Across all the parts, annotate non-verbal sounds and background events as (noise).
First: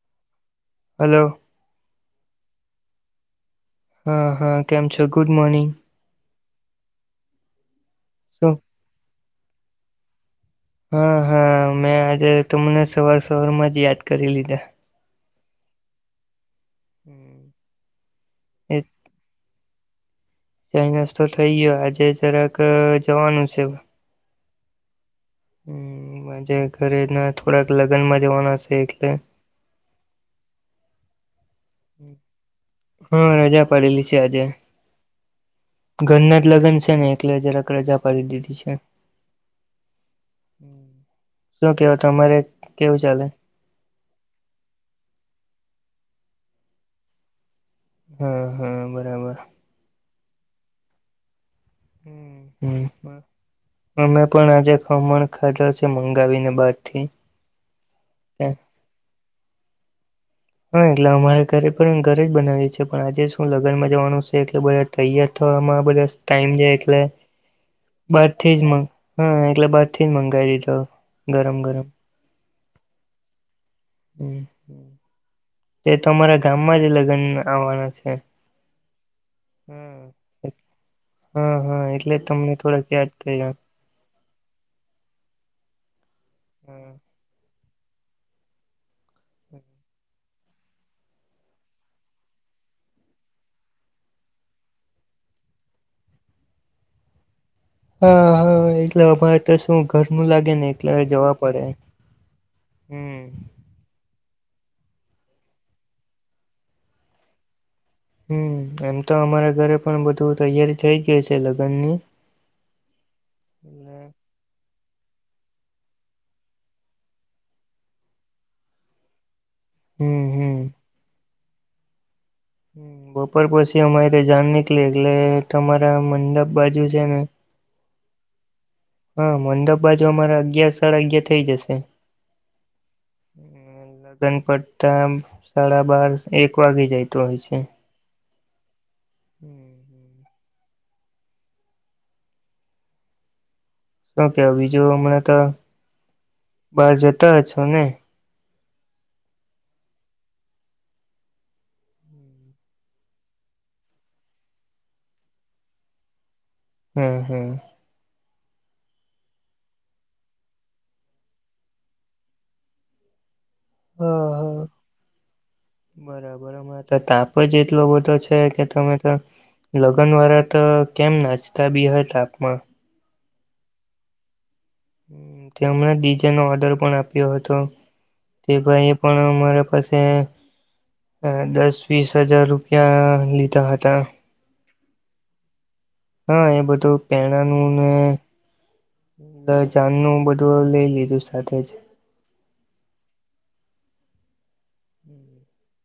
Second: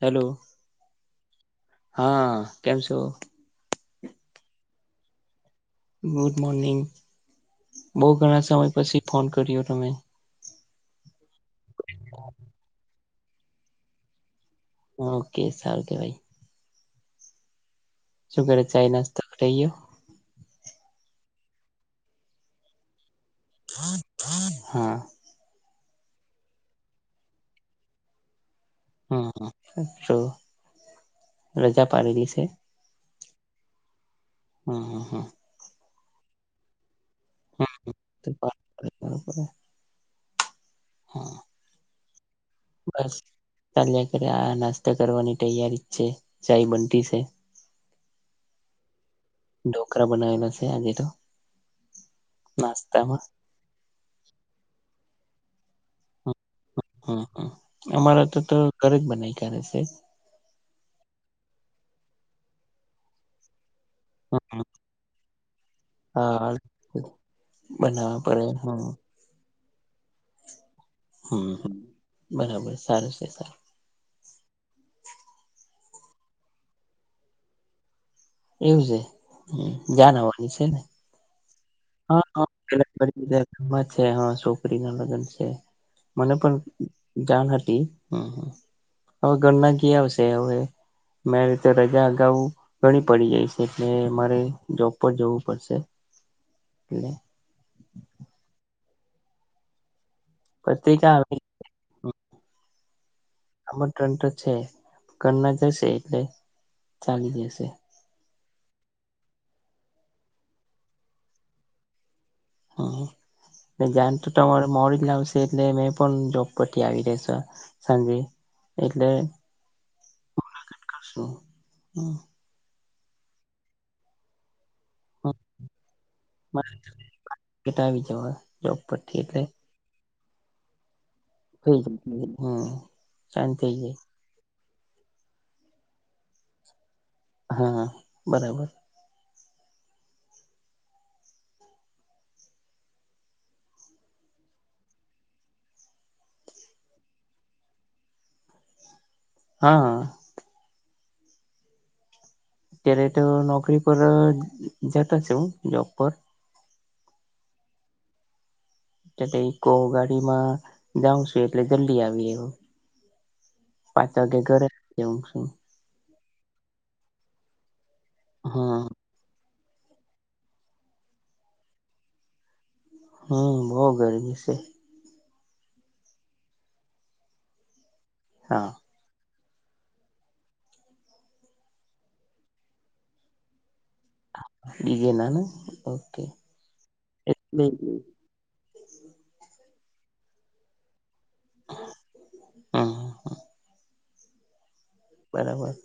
Hello. Hello હા કેમ છો? હા હા કેમ છો ગુડ મોર્નિંગ. ગુડ મોર્નિંગ બહુ ઘણા શું સમય પછી ફોન કર્યો તમે. હા હા મેં આજે તમને સવાર સવારમાં જ યાદ કરી લીધા. ઓકે સારું કહેવાય. હમ્મ. શું કરે ચાઈ નાસ્તો કરાઈ ગયો. ચાઇ નાસ્તો થઇ ગયો આજે જરાક જવાનું છે. હા. મજા ઘરે ના થોડાક લગ્ન મા જવાનાસે હમ તો રજા પારેલી છે. હા રજા પડેલી છે આજે. હા હા હા. ઘરના જ લગ્ન છે ને એકલે હ જરક હા રજા પાડી દીધી છે. બરોબર હા શું કેવ તમારે? કેવું બસ ચાલે ચાલ્યા કરે આ નાસ્તા કરવાની તૈયારી જ છે ચાય બનતી છે. હા હા બરાબર. ઢોકળા બનાવેલા છે આજે તો હમ નાસ્તામાં. અમે પણ આજે ખમણ ખાધા છે હમ મંગાવીને બાર થી. હમ અમારા તો તો ઘરે જ બનાઈ કરે છે. હા એટલે અમારે ઘરે પણ ઘરે જ બનાવીએ છી છે પણ આજે શું લગ્નમાં જવાનું એટલે હા બધ તૈયાર થવામાં બધા હા ટાઈમ જાય એટલે બનાવવા પડે બારથી હમ જ હા એટલે બાર થી જ મંગાવી દીધો. હમ ગરમ હ ગરમ બરાબર સારું છે સારું. હ તે તો અમારા ગામમાં જ લગ્ન આવવાના છે. એવું છે હમ જાન આવાની છેને? હા એટલે હા તમને થોડાક યાદ કર્યા (unintelligible) છે હા છોકરી ના લગ્ન છે મને પણ જાણ હતી હમ. હવે ઘરના ક આવશે હવે મે રીતે રજા અગાઉ. ઘણી પડી જાય છે એટલે મારે જોબ પર જવું પડશે એટલે હા હા એટલે અમારે તો શું ઘરનું લાગે ને એટલે પત્રિકા આવે જવા પડે. હમ આમ ત્રન તો છે ઘરના જશે એટલે ચાલી જશે. હમ એમ તો અમારા ઘરે પણ બધું તૈયારી થઇ ગય છે લગ્ન ની. હ જન તો તમારે મોડી જ લાવશે એટલે મેં પણ જોબ પરથી આવી રેસો. સાંજે એટલે હમ હમ હ (unintelligible) હ બપોર પછી અમારે જણ નીકળ એટલે તમારા મંડપ બાજુ છે ને કેટાવી જવા જોબ પરથી હા એટલે મંડપ બાજુ અમારે અગિયાર સાડા અગિયાર થઈ જાય હ શાંતી થઈ જાય દનપટતા સાડા બાર એક વાગે જાય. હા બરાબર. (inaudible) શુ કેવુ બીજું હમણાં તો બાર જતા હ છો ન હા. ક્યારે તો નોકરી પર જતા છે હું જોબ પર. હમ હમ એલે એક ગાડીમાં જાઉં છું એટલે જલ્દી આવી રહું હ પાંચ વાગ્યા ઘરે હું શું. બરાબર તો તાપ જ એટલો બધો છે કે હા તમે લગ્ન વાળા તો કેમ નાચતા બી હોય તાપમા. હમ બહ ગરમી છે. મને ડીજા નો ઓર્ડર પણ આપ્યો હતો તે હા ભાઈ પણ મારા પાસે અ દસ વીસ હજાર રૂપિયા લીધા હતા ગગ નાનું હા એ બધું પેણાનું ને જાનનુંું બધું લઈ લીધું સાથે જ હા હા હા બરાબર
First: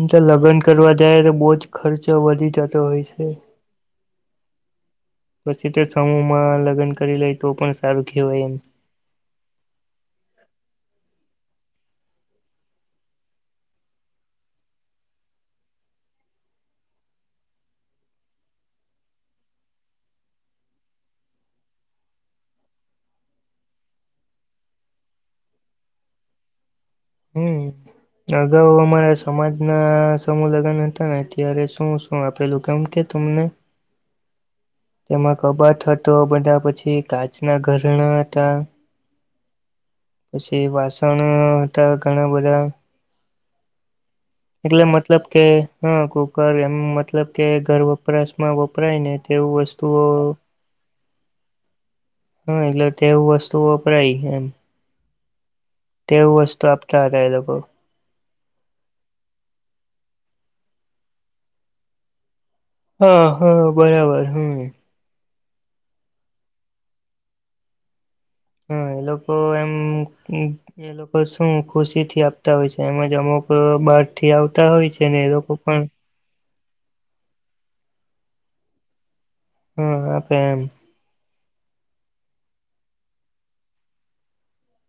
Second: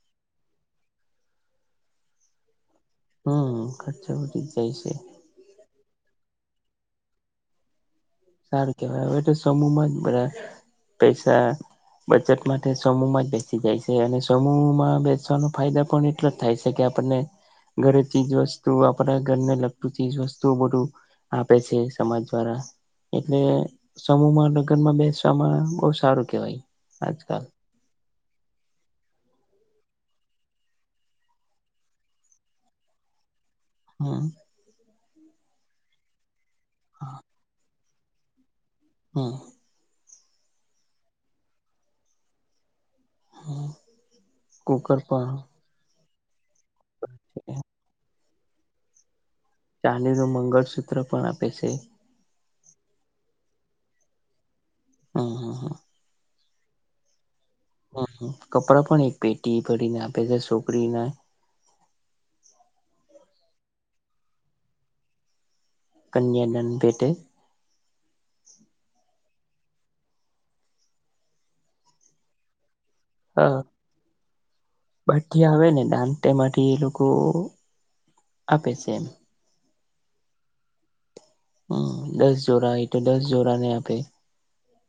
એમ તો લગ્ન કરવા જાય તો બહુ જ ખર્ચો વધી જતો હોય છે. હમ ખર્ચા વધી જ જાય છે. પછી તો સમૂહમાં લગ્ન કરી લે તો પણ સારું કહેવાય એમ કે એ તો સમૂમાં જ બરા પૈસા બચત માટે સમૂહમાં જ બેસી જાય છે, અને સમૂહમાં બેસવાનો ફાયદા પણ એટ થાય છે, કે આપણને ઘરે ચીજ વસ્તુ આપણા ઘરને લગતું ચીજ વસ્તુ બધું આપે છે સમાજ દ્વારા એટલે સમૂહમાં લગ્ન માં બેસવામાં બહુ સારું કેવાય આજકાલ હમ અગાઉ અમારા સમાજના સમૂહ લગ્ન હતા ને અત્યારે શું શું આપેલું કેમ કે તમને હા તેમાં કબાત હતો બધા પછી કાચના ઘરણા હતા હા પછી વાસણ હતા ઘણા બધા હા એટલે મતલબ કે હા કુકર એમ મતલબ કે ઘર વપરાશ માં વપરાયને તેવુંસ્ત ચાંદ નું મંગળસૂત્ર પણ આપે છે. હા એટલે તેવું વસ્તુ વપરાય એમ હા હા હા તેવું વસ્તુ આપતા હતા એ લોકો કપડા પણ એક પેટી ભરીને આપે છે છોકરી ના હા હા બરાબર હમ કન્યાનાંદ પેટે હા એ લોકો એમ એ લોકો શું ખુશી થી આપતા હોય છે, એજ જમોક હા બહાર થી આવતા હોય છે, ને એ લોકો પણ તેમાંથી એ લોકો આપે છે, એમ હા તો એમ હ દસ જોરા હોય તો દસ જોરા ને આપે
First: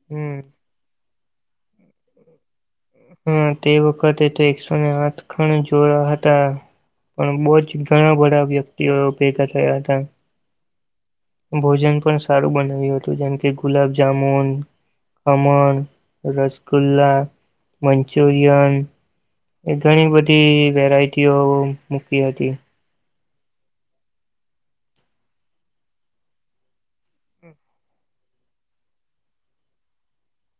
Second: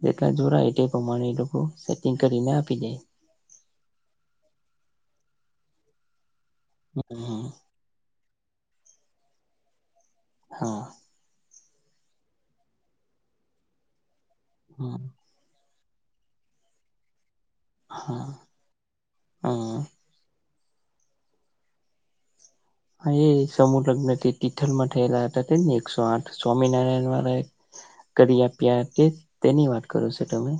જેટલા હમ જોરાય તે પ્રમાણે એ લોકો સેટિંગ કરીને આપી દે હા તે વખતે તો એકસોને આઠ ખણ જોડા હતા પણ હમ બહ જ ઘણા બધા વ્યક્તિઓ ભેગા થ્યા હતા હા ભોજન પણ સારું બનાવ્યું હતું જેમ કે ગુલાબ જામુન હા. અમન, રસગુલ્લા. હા મંચુરિયન એ હા ઘણી બધી વેરાયટીઓ મૂકી હતી. હા, એ સમૂહ લગ્ન થી તિથલ માં થયેલા હતા ને, એકસો આઠ સ્વામિનારાયણ વાળા. કદી આપ્યા કે તેની વાત કરો છો તમે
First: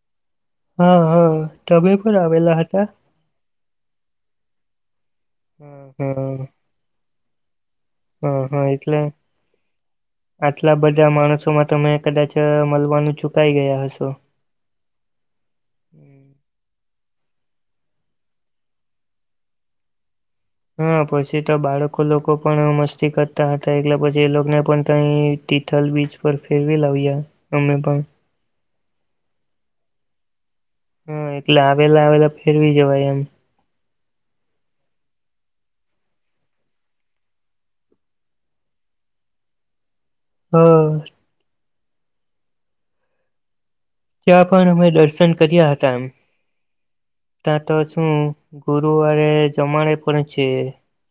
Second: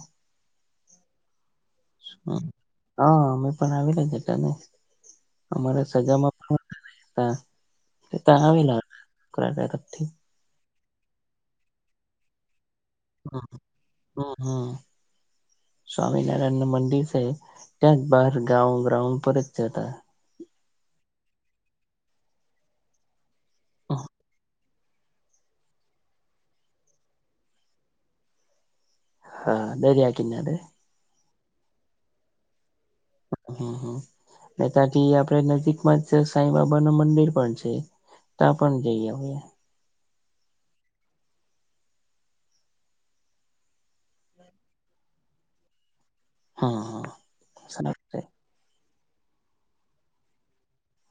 હા હા તમે પણ હમ આવેલા હતા હા અમે પણ આવી લેટને અમારે હ સજામાં હ ત્યા હ આવેલા એટલે આટલા બધા માણસોમાં તમે કદાચ મળવાનું ચુકાઈ હા ગયા હશો હા હા સ્વામિનારાયણ નું મંદિર છે ત્યાં જ બહાર ગાઉ ગ્રાઉન્ડ પર જ જતા હા, પછી તો બાળકો લોકો પણ મસ્તી કરતા હતા, એટલે પછી એ લોકોને પણ કંઈ તિથલ બીચ પર ફેરવી લાવ્યા અમે પણ. હા, દૈર આકનેે. હમ, એટલે આવેલા આવેલા ફેરવી જવાય એમ. હમ, હ, અને ત્યાંથી આપડે નજીકમાં જ સાંઈ બાબા નું મંદિર પણ છે. ત પણ જઈ હ. હમ. ત્યાં પણ અમે દર્શન કર્યા હતા. એમ હા હા ત્યાં તો સારું શું છે ગુરુવારે જમાડે પણ છે.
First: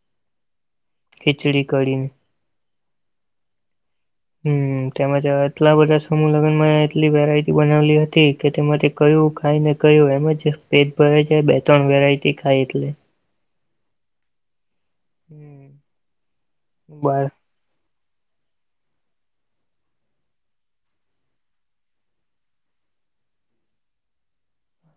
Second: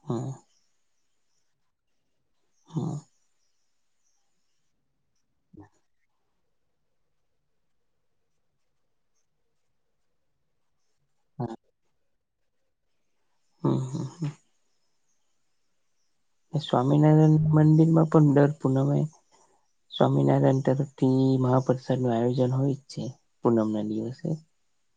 હા. ખિચડી કડીને હા. હમ, તેમજ એટલા બધા શ લગનમાં એટલી વેરાયટી બનાવલી હતી કે તેમાં કયું ખાઈને ક્યું એમજ પેટ ભરે છે, બે-ત્રણ વેરાયટી ખાય એટલે. હા, હા, હા. હમ. સ્વામિનારાયણ મંદિર માં પણ દર પૂનમે સ્વામિનારાયણ તરફ થી મહાપ્રસાદ નું આયોજન હોય જ છે, પૂનમ ના દિવસે.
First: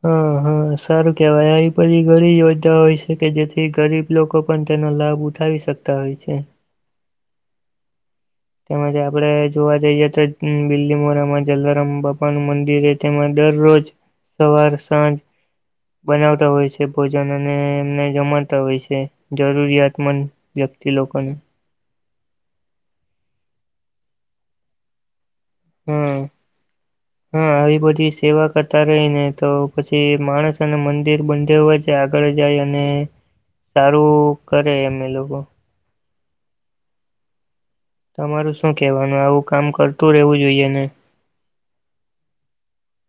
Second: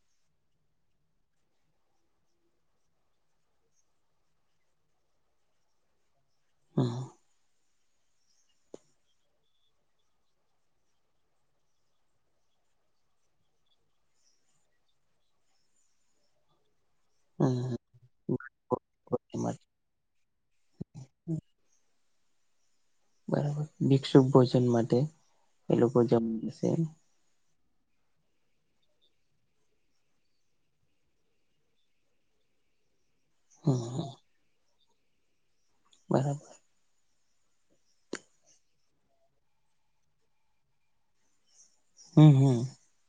હા હા, સારું કહેવાય. આ બધી ઘણી યોજના હોય છે, કે જેથી ગરીબ લોકો પણ તેનો લાભ ઉઠાવી શકતા હોય છે. હા. તેમજ આપડે જોવા જઈએ તો, બીલીમોરામાં જલારામ બાપાનું મંદિર, તેમાં દરરોજ સવાર સાંજ બનાવતા હોય છે. તે ભોજન, અને હમ એમને જમતા હોય છે, જરૂરિયાતમંદ વ્યક્તિ લોકોને બરાબર, ભિક્ષુભ ભોજન માટે એ લોકો હા જમશે. હા, આવી બધી સેવા કરતા રહી ને તો પછી માણસ અને મંદિર બાંધવા જ. આગળ જાય, અને હમ સારું કરે એમ એ લોકો. બરાબર. તમારું શું કહેવાનું, આવું કામ કરતું રહેવું જોઈએ ને? હમ, હમ.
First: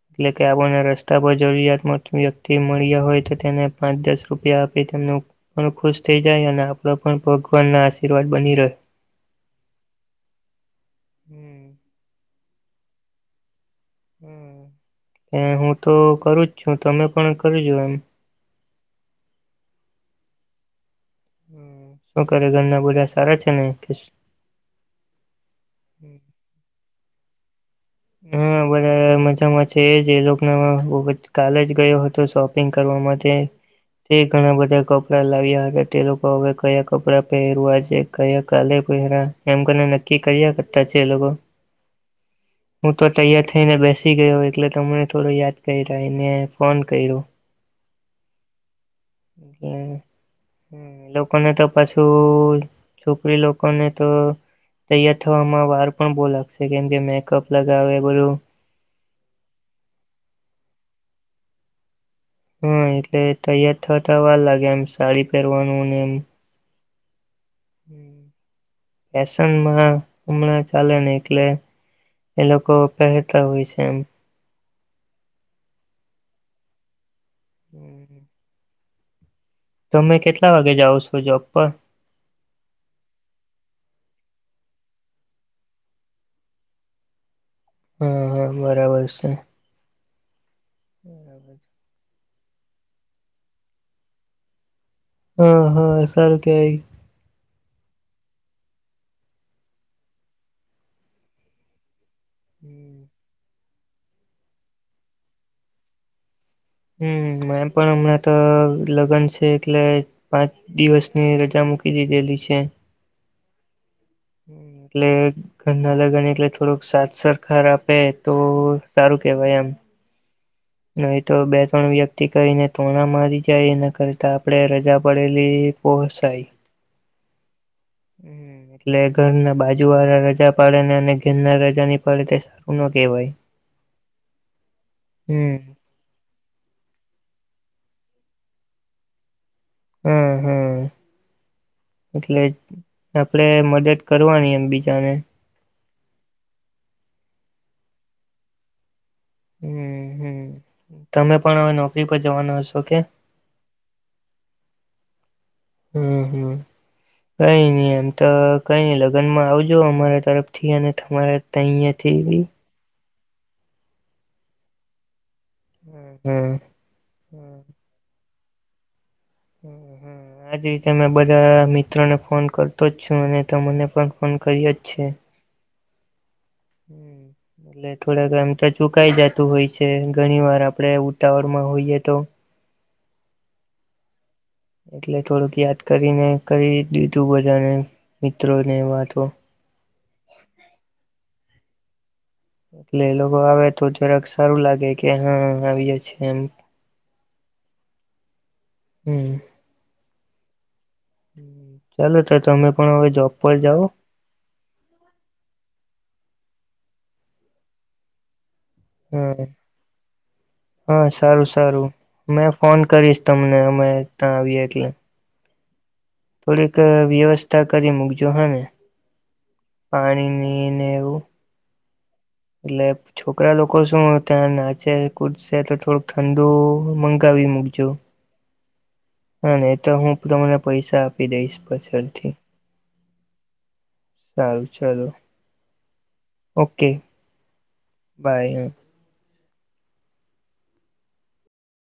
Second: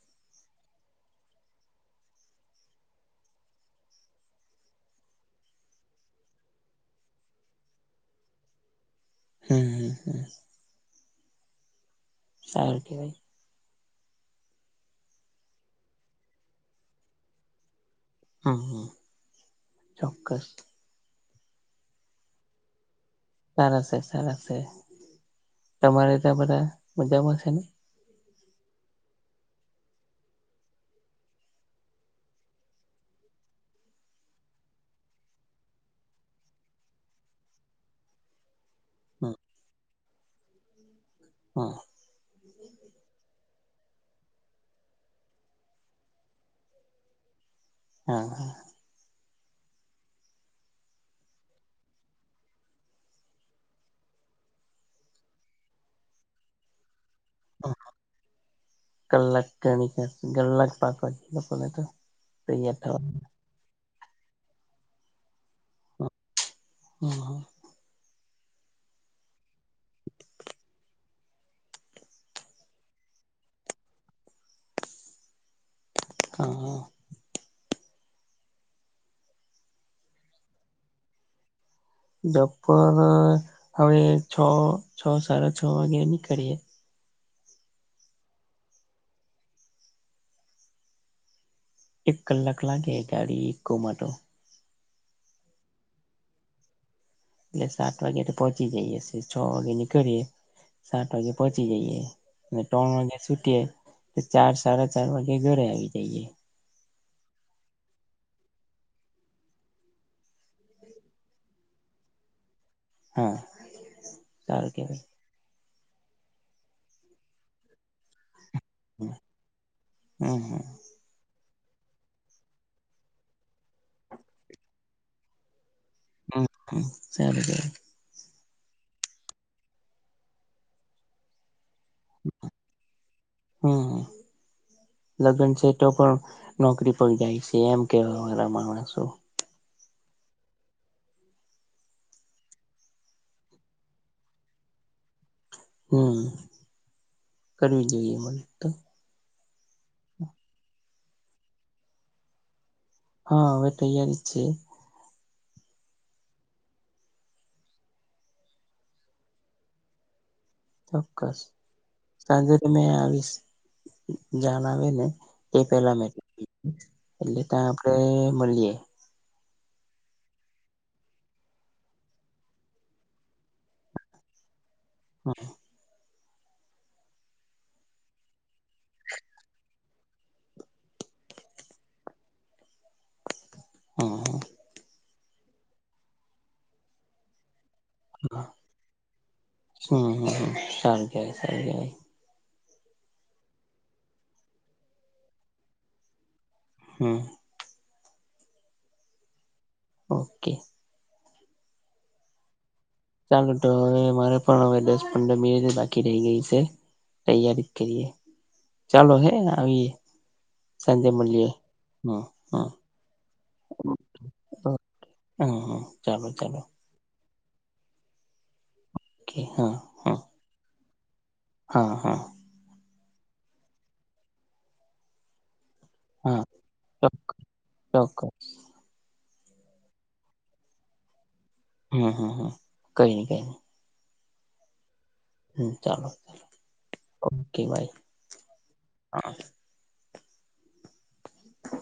એટલે કે, આપણને રસ્તા પર જરૂરિયાતમંદ વ્યક્તિ મળ્યા હોય તો, તેને પાંચ દસ રૂપિયા આપી તેમનું. પણ ખુશ થઇ જાય, અને આપડે પણ ભગવાન ના આશીર્વાદ બની રહે. હમ, હમ, હમ. સારું કેવાઈ. હમ. એ, હું તો કરું જ છું. તમે પણ કરજો એમ. હમ, ચોક્કસ. શું કરે ઘરના બધા? સારા છે, સારા છે. તમારા ઘરે બધા કેવા છે? હા બો મજામાં છે જે લોકો કલે જ ગયો હતો શોપિંગ કરવા માટે તે ઘણા બધા કપડા લાવ્યા હતા તે લોકો હવે કયા કપડાં પહેરવા છે ક કાલે હમ એમ કને નક્કી કર્યા કરતા છે એ લોકો હા. હું તો તૈયાર થઈને બેસી ગયો, એટલે તમને થોડો યાદ કરી ને ફોન કર્યો. હા. એ. હમ, એ લોકોને તો પાછું છોકરી લોકોને તો તૈયાર થવામાં વાર પણ બહુ લાગશે, કેમ કે મેકઅપ લગાવે બધું કલાકણી ગલાક પા લોકોને તો (unintelligible) તૈયાર હા થવા એટલે તૈયાર થતાતા વાર લાગે એમ સાડી પહેરવાનું ને એમ હમ હા ફનમાં હમણાં ચાલે ને એટલે એ લોકો પેટ હોય છે એમ હા હમ તમે કેટલા વાગે જાઓ છો જોબ પર બપ્પર હવે છ છ સાડા છ વાગે નીકળીએ હા હા બરાબર છે બરાબર છે એક કલાક લાગે ગાડી ઈકો માં તો હા હા સારું કેવાય એટલે સાત વાગે પહોંચી જઈએે છ વાગે નીકળીે સાત વાગે પહોંચી જઈએ અને ત્રણ વાગે છૂટી તો ચાર સાડા ચાર વાગે ઘરે આવી જઈએ હમ મેમ પણ હમણાં તો લગ્ન છે એટલે પાંચ દિવસની રજા મૂકી દીધેલી છે હા સારું કેવાય એટલે ઘરના લગન એટલે થોડુંક સાદ સરરખાર આપે તો સારું કેવાય એમ હમ હમ નહી તો બે ત્રણ વ્યક્તિ કહીને તોણા મારી જાય એના કરતા આપડણે રજા પડેલી હમ પોસાય હમ સારું કેવાય હ એટલે ઘરના બાજુ વાળા રજા પાડે ને અને ઘેરના રજાની સારું ન કેહેવાય હમ લગ્ન હમ છે તો પણ નોકરી પર જાય છે એમ કેવા માણ છો હમ હમ એટલે આપડે મદદ કરવાની એમ બીજાને હમ કરવી જોઈએ મને તો હમ હમ તમે પણ હવે નોકરી પર જવાનો હશો કે હા હવે તૈયારી જ છે હમ હમ કઈ નઈ એમ તો કઈ નઈ લગ્નમાં આવજો અમારે તરફ અને તમારા તહીંયાથી બી આવી જણાવ ને એ પેલા મે હમ હમ એટલે ત્યાં આપડે મળીએ હમ હમ આજ રીતે મે બધા મિત્રોને ફોન કરતો જ છું અને તમને પણ ફોન કર્યો જ છે હા (inaudible) એટ થોડાક આમ તો ચુકાઈ જતું હોય છે ઘણી વાર આપણે ઉતાવળમાં હોઈએ તો હા એટલે થોડુંક યાદ કરીને કરી દીધું બધાને હમ મિત્રો ને વાતો હમ સારી જાય સારી જ એટલે એ લોકો આવે તો જરાક સારું લાગે કે હા આવીયે એમ હમ હમ ઓકે હમ (unintelligible) ચાલો તો તમે પણ હવે જોબ ચાલુ પર તો જાઓ હવે મારે પણ હવે દસ પંદર મિનિટ બાકી રહી ગઈ છે તૈયારી કરીએ. ચાલો હે હા આવીએ. હા સાંજે સારું મળીએ સારું હમ મેં હમ ફોન કરીશ તમને અમે ત્યાં આવીએ એટલે. હા હા ચાલો ચાલો થોડીક વ્યવસ્થા કરી મૂકજો હા ને. ઓકે હા હા પાણીની ને એવું. હા હા એટલે છોકરા લોકો શું ત્યાં નાચે કૂદસે તો થોડુંક. હા ઠંડૂ મંગાવી મૂકજો. ચોક્કસ હા એ તો હું તમને પૈસા આપી દઈશ હમ હમ પાછળથી હમ કઈ નઈ કઈ નઈ સારું ચલો ચાલો ઓકે ઓકે બાય. બાય હ હા (unintelligible)